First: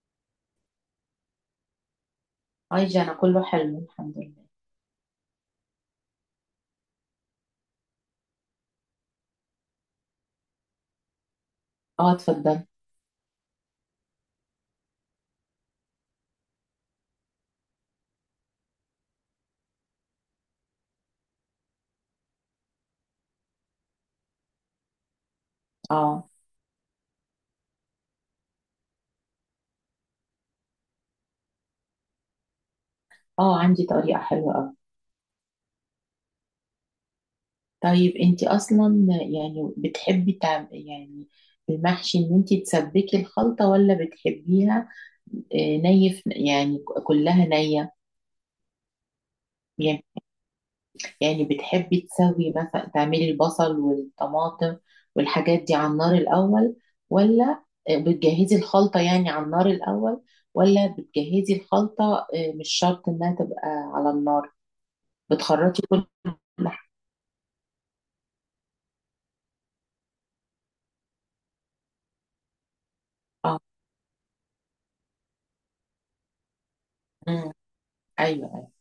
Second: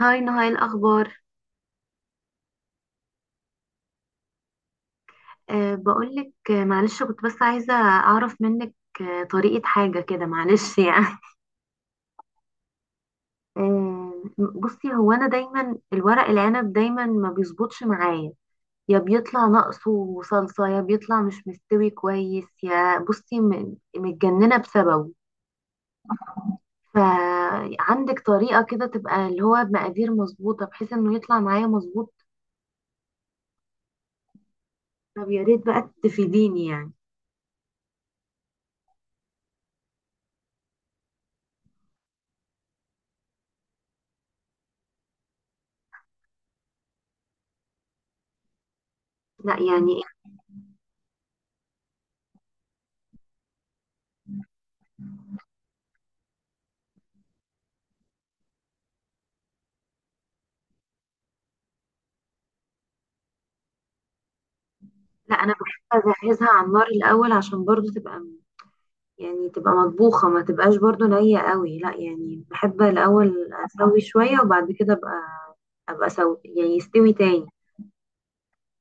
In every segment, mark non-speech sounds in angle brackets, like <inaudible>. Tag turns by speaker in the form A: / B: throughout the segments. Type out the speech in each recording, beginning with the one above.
A: هاي نهاي الأخبار.
B: اي، جانا كله حلو، الحمد لله.
A: بقولك، معلش، كنت بس عايزة أعرف منك طريقة حاجة كده، معلش <laughs> يعني
B: اه، اتفضل.
A: أه بصي، هو أنا دايما الورق العنب دايما ما بيظبطش معايا. يا بيطلع ناقصه صلصة، يا بيطلع مش مستوي كويس، يا بصي متجننة بسببه.
B: اه،
A: فعندك طريقة كده تبقى اللي هو بمقادير مظبوطة، بحيث إنه يطلع معايا مظبوط؟
B: اه، عندي طريقة حلوة اوي.
A: طب يا ريت بقى تفيديني يعني.
B: طيب، انتي اصلا يعني بتحبي يعني المحشي ان انتي تسبكي الخلطة ولا بتحبيها؟ يعني كلها نية.
A: لا يعني.
B: يعني يعني بتحبي تسوي مثلا تعملي البصل والطماطم والحاجات دي على النار الاول، ولا بتجهزي الخلطة يعني على النار الاول، ولا بتجهزي الخلطة مش شرط انها تبقى على النار؟
A: لا، انا
B: بتخرطي كل
A: بحب اجهزها على النار
B: ح-
A: الاول عشان برضو تبقى، يعني تبقى مطبوخه، ما تبقاش برضو نيه قوي. لا يعني، بحب الاول
B: اه،
A: اسوي شويه، وبعد كده ابقى اسوي يعني يستوي تاني.
B: مم، ايوه، ايوه.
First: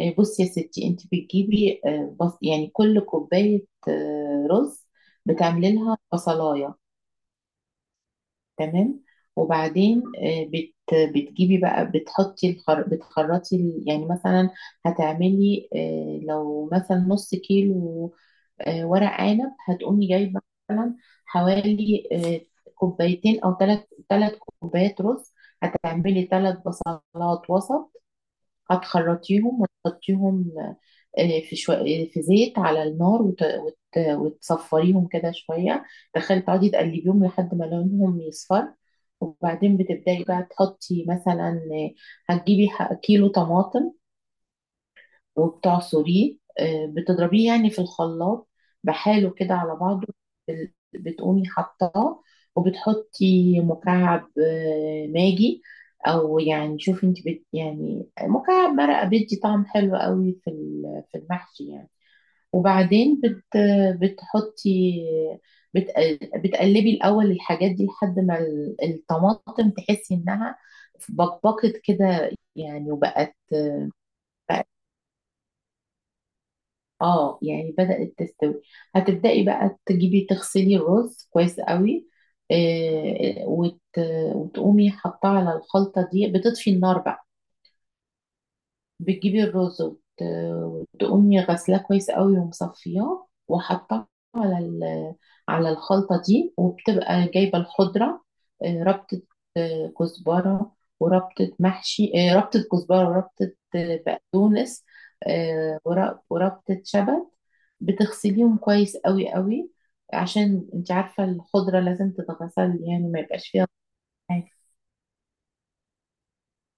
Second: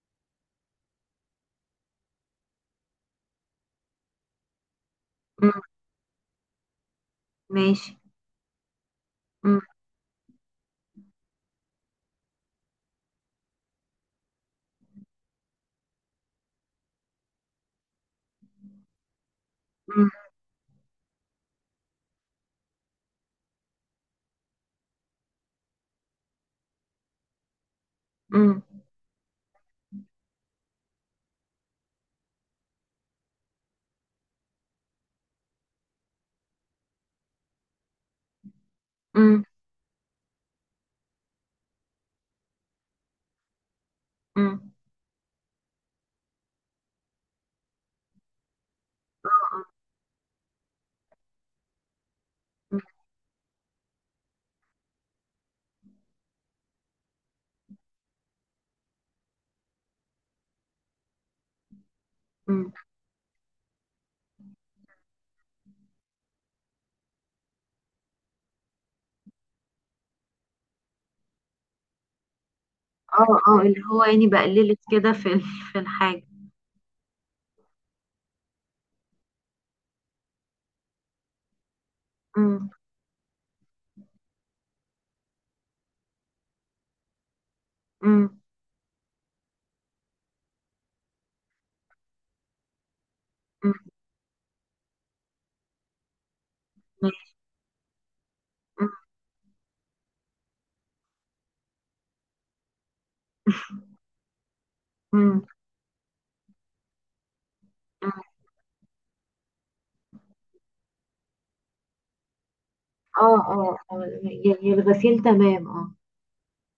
B: بصي يا ستي، انت بتجيبي بص يعني كل كوبايه رز
A: مم.
B: بتعملي لها بصلايه.
A: ماشي.
B: تمام.
A: مم.
B: وبعدين آه، بت بتجيبي بقى بتحطي بتخرطي يعني مثلا هتعملي، لو مثلا نص كيلو ورق عنب، هتقومي
A: مم.
B: جايبه مثلا حوالي كوبايتين او ثلاث 3 كوبايات رز، هتعملي 3 بصلات وسط،
A: مم.
B: هتخرطيهم وتحطيهم آه، في شو... في زيت على النار وتصفريهم كده شوية، تخلي تقعدي تقلبيهم لحد ما لونهم يصفر.
A: مم.
B: وبعدين بتبدأي بقى تحطي مثلا، هتجيبي كيلو طماطم
A: مم.
B: وبتعصريه، بتضربيه يعني في الخلاط بحاله كده على بعضه، بتقومي حطاه. وبتحطي مكعب ماجي، او يعني شوفي انت يعني مكعب مرقه بيدي طعم حلو قوي في في المحشي يعني.
A: مم.
B: وبعدين بت بتحطي بت بتقلبي الاول الحاجات دي لحد ما الطماطم تحسي انها بقبقت كده يعني
A: اه
B: وبقت.
A: اه، اللي هو يعني بقللت كده في في الحاجه.
B: اه، يعني بدأت تستوي. هتبدأي بقى تجيبي تغسلي الرز كويس قوي،
A: مم.
B: آه، وت... وتقومي حاطاه على الخلطة دي، بتطفي النار بقى.
A: مم.
B: بتجيبي الرز وتقومي غسلاه كويس قوي ومصفياه
A: مم.
B: وحطاه على على الخلطة دي، وبتبقى
A: ماشي.
B: جايبة الخضرة،
A: مم.
B: ربطة كزبرة، وربطة محشي، ربطة كزبرة وربطة بقدونس،
A: مم.
B: وربطة شبت. بتغسليهم كويس قوي قوي، عشان انت عارفة الخضرة لازم تتغسل، يعني ما
A: اه
B: يبقاش فيها
A: اه آه،
B: حاجة.
A: يعني الغسيل تمام، اه.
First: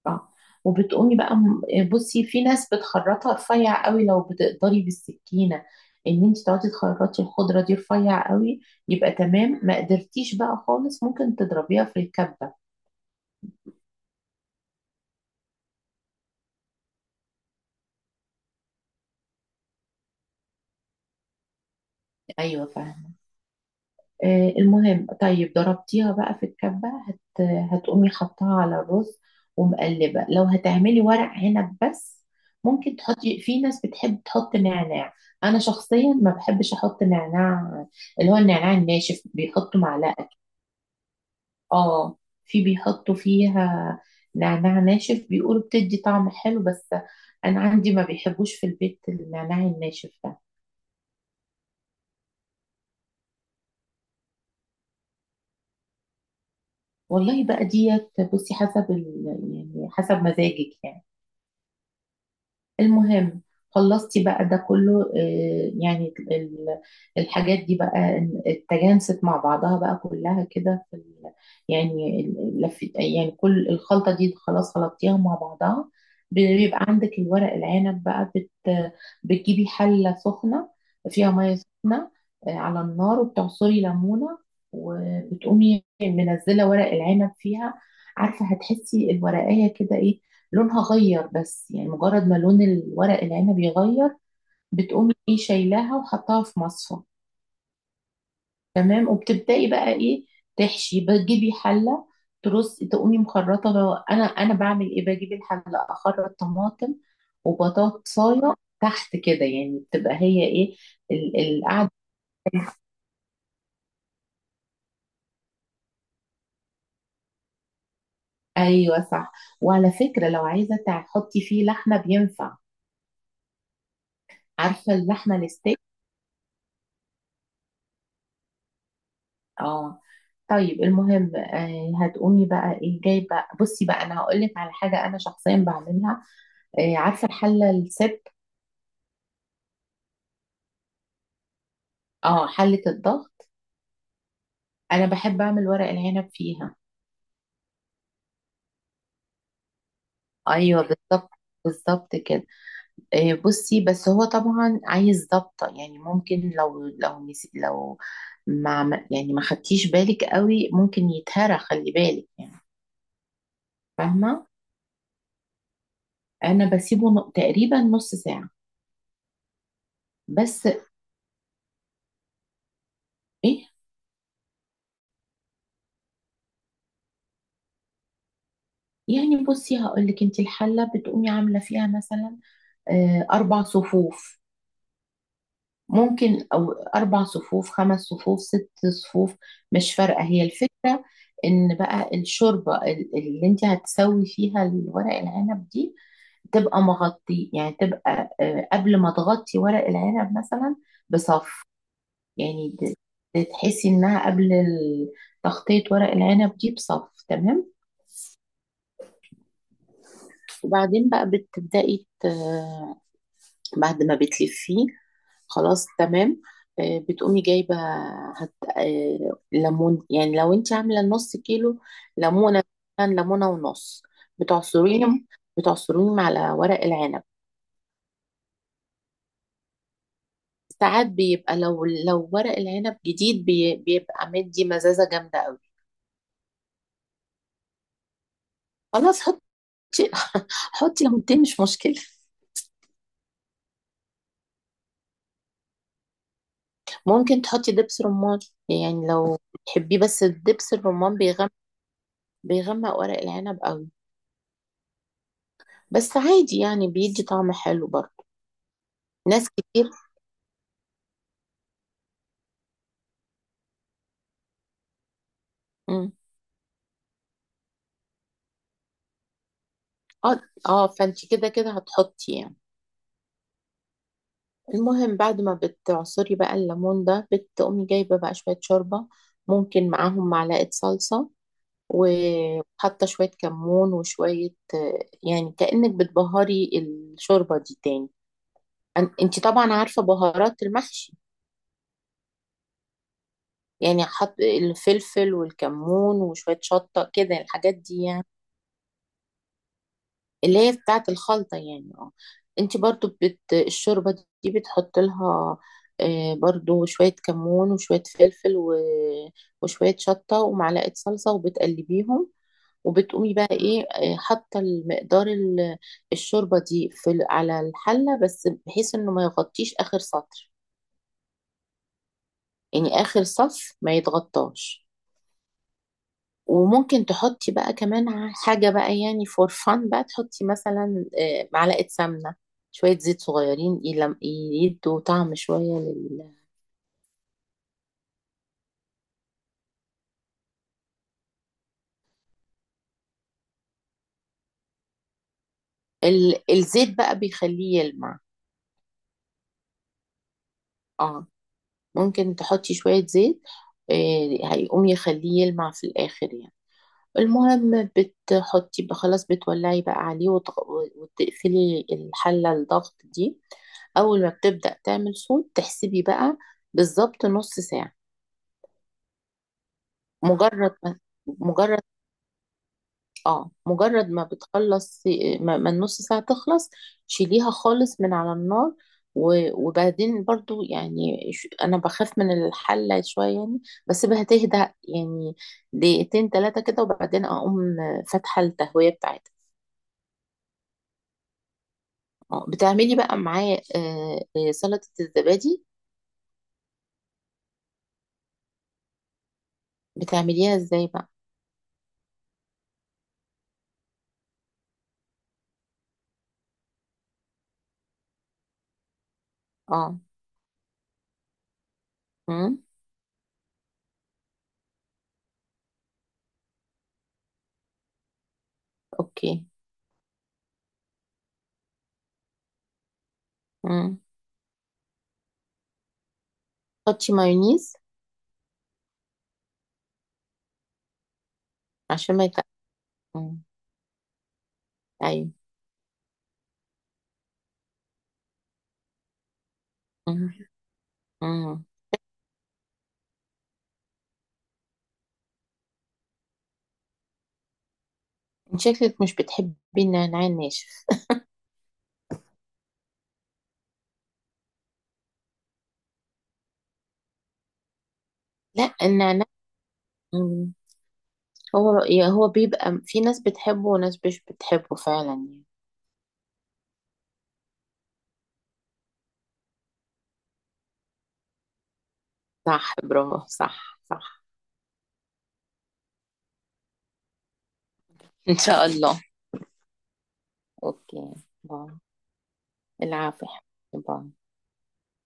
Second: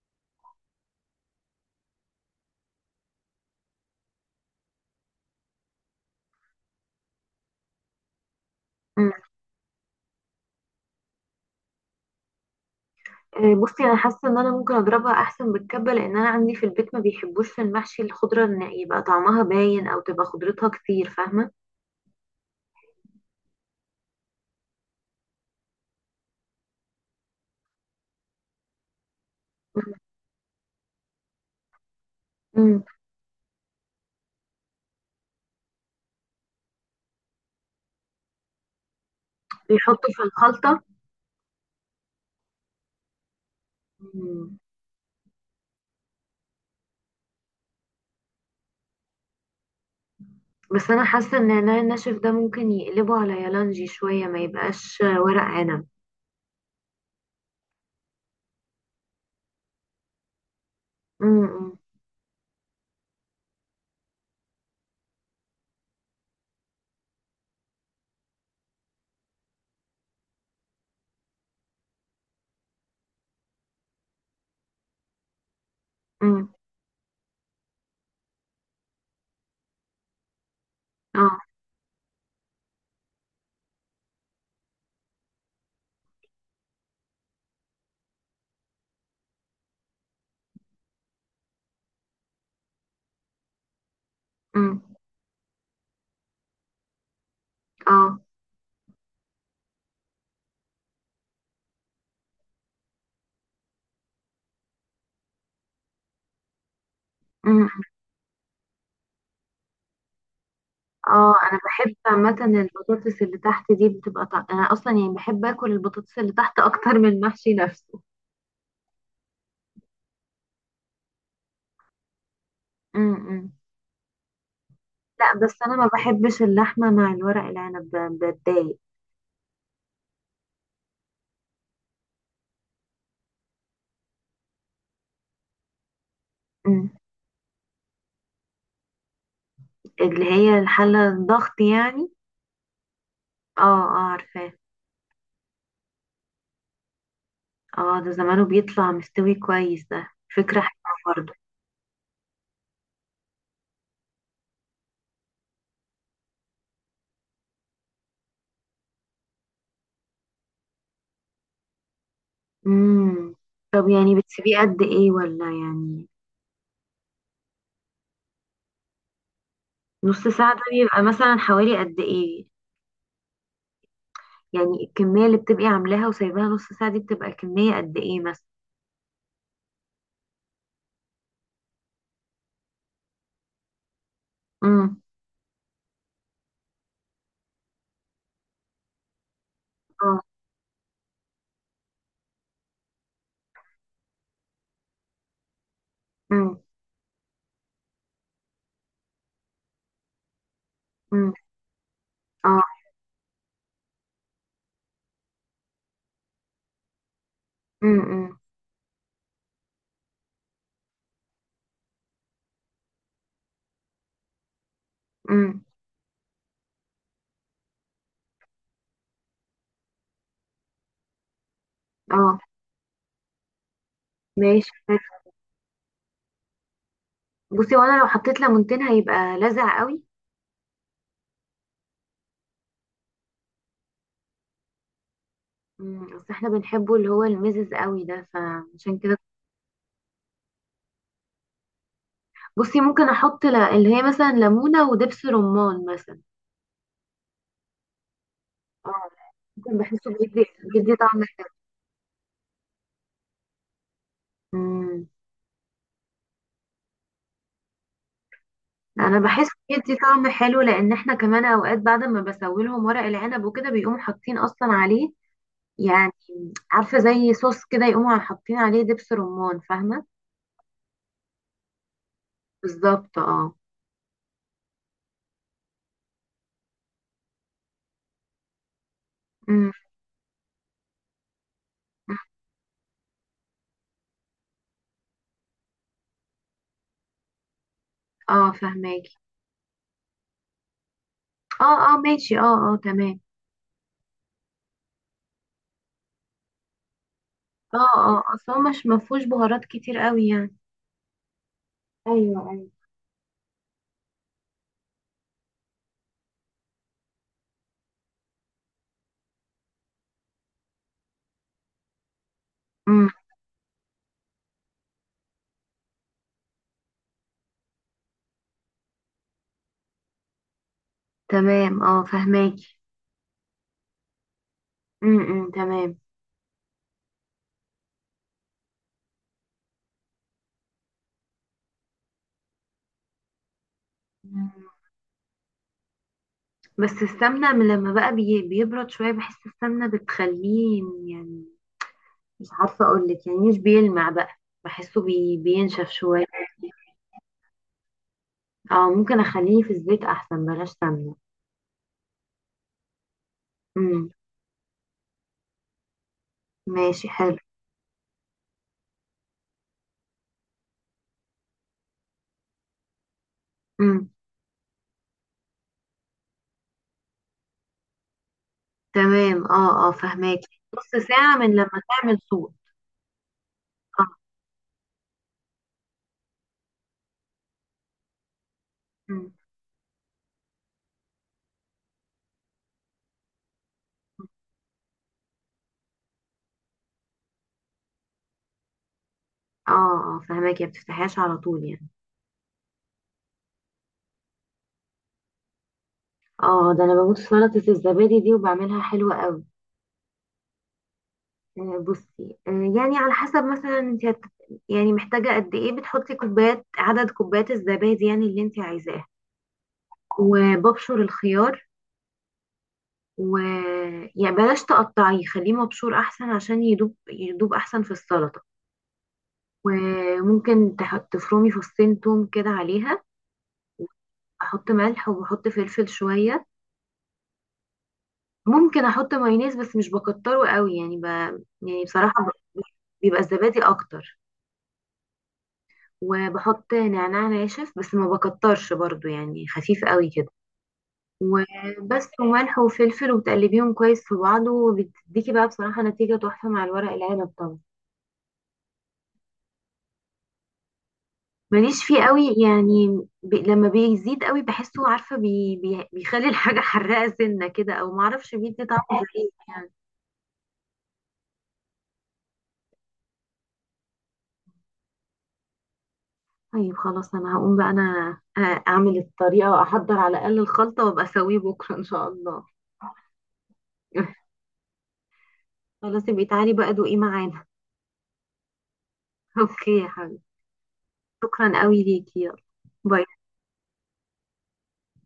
B: اه. وبتقومي بقى يعني بصي، في ناس بتخرطها رفيع قوي. لو بتقدري بالسكينة ان انت تقعدي تخرطي الخضرة دي رفيع قوي، يبقى تمام. ما قدرتيش بقى خالص، ممكن تضربيها في الكبة.
A: بصي، انا حاسه ان انا ممكن اضربها احسن بالكبه، لان انا عندي في البيت ما بيحبوش في المحشي الخضره ان يبقى طعمها باين او تبقى خضرتها كتير، فاهمه؟
B: ايوه فاهم. المهم، طيب، ضربتيها بقى في الكبة، هتقومي حطها على الرز ومقلبة. لو هتعملي ورق عنب بس،
A: امم.
B: ممكن تحطي، في ناس بتحب تحط نعناع. انا شخصيا ما بحبش احط نعناع، اللي هو النعناع الناشف بيحطوا
A: بيحطوا في
B: معلقة.
A: الخلطه.
B: اه، في بيحطوا فيها
A: مم.
B: نعناع ناشف بيقولوا بتدي طعم حلو، بس انا عندي ما بيحبوش في البيت النعناع الناشف ده.
A: بس انا حاسه ان النعناع الناشف ده ممكن يقلبه على يالانجي شويه، ما يبقاش ورق عنب.
B: والله بقى ديت، بصي حسب يعني حسب مزاجك يعني.
A: امم.
B: المهم، خلصتي بقى ده كله، يعني الحاجات دي بقى اتجانست مع بعضها بقى كلها كده في يعني لف، يعني كل الخلطة دي خلاص خلطتيها مع بعضها.
A: امم.
B: بيبقى عندك الورق العنب بقى، بتجيبي حلة سخنة فيها
A: اه.
B: مية سخنة على النار، وبتعصري ليمونة، وبتقومي منزلة ورق العنب فيها. عارفة هتحسي الورقية كده لونها غير، بس يعني مجرد ما لون الورق العنب يغير،
A: امم.
B: بتقومي شايلاها وحطها في مصفى.
A: اه.
B: تمام. وبتبدأي بقى تحشي، بتجيبي حلة ترصي، تقومي مخرطة بقى. انا بعمل بجيب الحلة، اخرط طماطم
A: مم.
B: وبطاطساية تحت كده يعني، بتبقى هي
A: اه، انا
B: القعدة.
A: بحب عامه البطاطس اللي تحت دي بتبقى انا اصلا يعني بحب اكل البطاطس اللي تحت اكتر من المحشي نفسه.
B: ايوه صح. وعلى فكرة، لو عايزة تحطي فيه لحمة بينفع،
A: امم.
B: عارفة اللحمة
A: لا، بس انا
B: الستيك؟
A: ما بحبش اللحمه مع الورق العنب، بتضايق.
B: اه. طيب، المهم، هتقومي بقى جاي بقى، بصي بقى، انا هقول لك على حاجه انا شخصيا بعملها.
A: أمم.
B: عارفه الحله السب...
A: اللي هي الحله الضغط يعني؟
B: اه، حله الضغط.
A: اه. اه عارفاه.
B: انا بحب اعمل ورق العنب فيها.
A: اه، ده زمانه بيطلع مستوي كويس ده. فكره
B: ايوه،
A: حلوه
B: بالظبط،
A: برضه.
B: بالظبط كده. بصي، بس هو طبعا عايز ضبطه يعني. ممكن لو لو يعني ما خدتيش بالك قوي ممكن يتهرى، خلي بالك يعني.
A: امم. طب يعني
B: فاهمه.
A: بتسيبيه قد ايه ولا يعني؟
B: انا بسيبه تقريبا نص ساعه
A: نص ساعه ده
B: بس.
A: بيبقى مثلا حوالي قد ايه؟
B: ايه،
A: يعني الكميه اللي بتبقي عاملاها وسايباها نص ساعه دي بتبقى كميه قد ايه مثلا؟
B: يعني بصي هقول لك، انت الحله بتقومي عامله فيها مثلا 4 صفوف
A: امم.
B: ممكن، او 4 صفوف، 5 صفوف، 6 صفوف، مش
A: اه.
B: فارقه هي الفكره. ان بقى الشوربه اللي انت هتسوي فيها الورق العنب دي
A: امم.
B: تبقى مغطي، يعني تبقى، قبل ما تغطي ورق العنب مثلا
A: امم.
B: بصف،
A: اه.
B: يعني تحسي انها قبل تغطيه ورق العنب دي بصف تمام.
A: امم. امم.
B: وبعدين بقى بتبدأي بعد ما بتلفيه،
A: أمم.
B: خلاص تمام. بتقومي جايبه هت... آه، ليمون، يعني لو انت عامله نص كيلو
A: اه.
B: ليمونه، مثلاً ليمونه ونص،
A: ماشي.
B: بتعصريهم بتعصريهم على ورق العنب.
A: بصي، وانا لو حطيت ليمونتين هيبقى لذع قوي؟
B: ساعات بيبقى، لو ورق العنب جديد بيبقى مدي مزازه جامده قوي.
A: مم، بس احنا بنحبه اللي هو المزز قوي ده، فعشان كده.
B: خلاص، حطي، حطي ليمونتين مش مشكله.
A: بصي، ممكن احط اللي هي مثلا ليمونة ودبس رمان مثلا.
B: ممكن تحطي دبس رمان، يعني
A: اه،
B: لو
A: ممكن.
B: تحبيه،
A: بحسه
B: بس
A: بيدي
B: الدبس
A: بيدي
B: الرمان
A: طعم حلو.
B: بيغمق ورق العنب قوي،
A: مم.
B: بس عادي يعني بيدي طعم حلو برضه.
A: انا بحس
B: ناس كتير.
A: بيدي طعم حلو، لان احنا كمان اوقات بعد ما بسوي لهم ورق العنب وكده بيقوموا حاطين اصلا عليه يعني.
B: مم.
A: عارفة زي صوص كده يقوموا حاطين عليه دبس رمان، فاهمة؟
B: اه، اه، فانت كده كده هتحطي يعني.
A: بالظبط، اه.
B: المهم بعد ما بتعصري بقى الليمون ده، بتقومي جايبه بقى شويه شوربه،
A: مم.
B: ممكن معاهم معلقه صلصه، وحاطه شويه كمون وشويه، يعني كأنك بتبهري الشوربه دي تاني.
A: اه فهماكي.
B: انت طبعا عارفه بهارات المحشي،
A: اه اه ماشي. اه اه تمام.
B: يعني حط الفلفل والكمون وشويه شطه كده، الحاجات
A: اه
B: دي
A: اه،
B: يعني
A: اصل هو مش مفهوش بهارات كتير قوي يعني.
B: اللي هي بتاعة الخلطة يعني. اه.
A: ايوه ايوه.
B: انت برضو الشوربة دي بتحط لها برضو شوية كمون وشوية فلفل وشوية شطة ومعلقة صلصة وبتقلبيهم،
A: امم
B: وبتقومي بقى ايه آه، حاطة المقدار الشوربة دي في على الحلة، بس بحيث انه ما يغطيش اخر سطر،
A: تمام. اه فهماكي.
B: يعني اخر صف ما يتغطاش.
A: تمام.
B: وممكن تحطي بقى كمان حاجة بقى، يعني فور فان بقى، تحطي مثلا معلقة سمنة، شوية زيت صغيرين
A: مم.
B: يدوا طعم شوية
A: بس السمنة من لما بقى بيبرد شوية بحس السمنة بتخليه يعني، مش عارفة اقولك، يعني مش بيلمع بقى. بحسه بينشف شوية.
B: الزيت بقى بيخليه يلمع.
A: اه، ممكن اخليه في الزيت احسن، بلاش سمنة.
B: اه، ممكن تحطي شوية زيت،
A: امم.
B: هيقوم يخليه يلمع في الآخر يعني.
A: ماشي، حلو.
B: المهم، بتحطي بقى خلاص، بتولعي بقى عليه وتقفلي الحلة الضغط دي.
A: امم
B: أول ما بتبدأ تعمل صوت تحسبي بقى بالظبط نص ساعة.
A: تمام. اه اه فهماكي،
B: مجرد ما
A: نص ساعة من
B: مجرد
A: لما تعمل صوت.
B: اه
A: اه.
B: مجرد ما بتخلص، ما النص ساعة تخلص، شيليها خالص من على النار.
A: امم
B: وبعدين برضو يعني، انا بخاف من الحلة شوية يعني، بسيبها تهدى يعني دقيقتين ثلاثة كده، وبعدين اقوم فاتحة التهوية بتاعتها.
A: اه اه فهماكي، ما بتفتحيهاش على طول يعني.
B: بتعملي بقى معاه سلطة الزبادي.
A: اه، ده انا بموت في سلطة الزبادي دي، وبعملها حلوة قوي.
B: بتعمليها ازاي بقى؟
A: بصي، يعني على حسب مثلا انت يعني محتاجة قد ايه، بتحطي كوبايات عدد كوبايات الزبادي يعني اللي انت عايزاه.
B: اه.
A: وببشر الخيار.
B: امم.
A: و يعني بلاش تقطعيه، خليه مبشور احسن عشان يدوب يدوب احسن في السلطة.
B: اوكي.
A: وممكن تفرمي فصين توم كده عليها.
B: امم.
A: احط ملح وبحط فلفل شوية.
B: حطي مايونيز
A: ممكن احط مايونيز بس مش بكتره قوي، يعني يعني
B: عشان ما
A: بصراحة
B: يتقل.
A: بيبقى الزبادي اكتر.
B: ايوه.
A: وبحط نعناع ناشف بس ما بكترش برضو، يعني خفيف قوي كده.
B: مم. مم.
A: وبس، وملح وفلفل، وبتقلبيهم كويس في بعض، وبتديكي بقى بصراحة نتيجة تحفة مع الورق العنب طبعا.
B: انت شكلك مش بتحبي النعناع الناشف.
A: ماليش فيه قوي يعني، لما بيزيد قوي بحسه، عارفة، بي بي بيخلي الحاجة حراقة سنة كده، او معرفش بيدي
B: لا
A: طعم
B: النعناع.
A: غريب يعني.
B: مم. هو، هو بيبقى في ناس بتحبه وناس مش بتحبه فعلا يعني.
A: طيب خلاص، انا هقوم بقى، انا اعمل الطريقة واحضر على الاقل الخلطة، وابقى اسويه بكرة ان شاء الله.
B: صح، برافو، صح، صح.
A: <laughs> خلاص، يبقى تعالي بقى دوقي معانا.
B: ان شاء الله.
A: <laughs> اوكي يا حبيبي،
B: اوكي،
A: شكرا
B: باي.
A: قوي ليكي، يلا باي.
B: العافية. باي.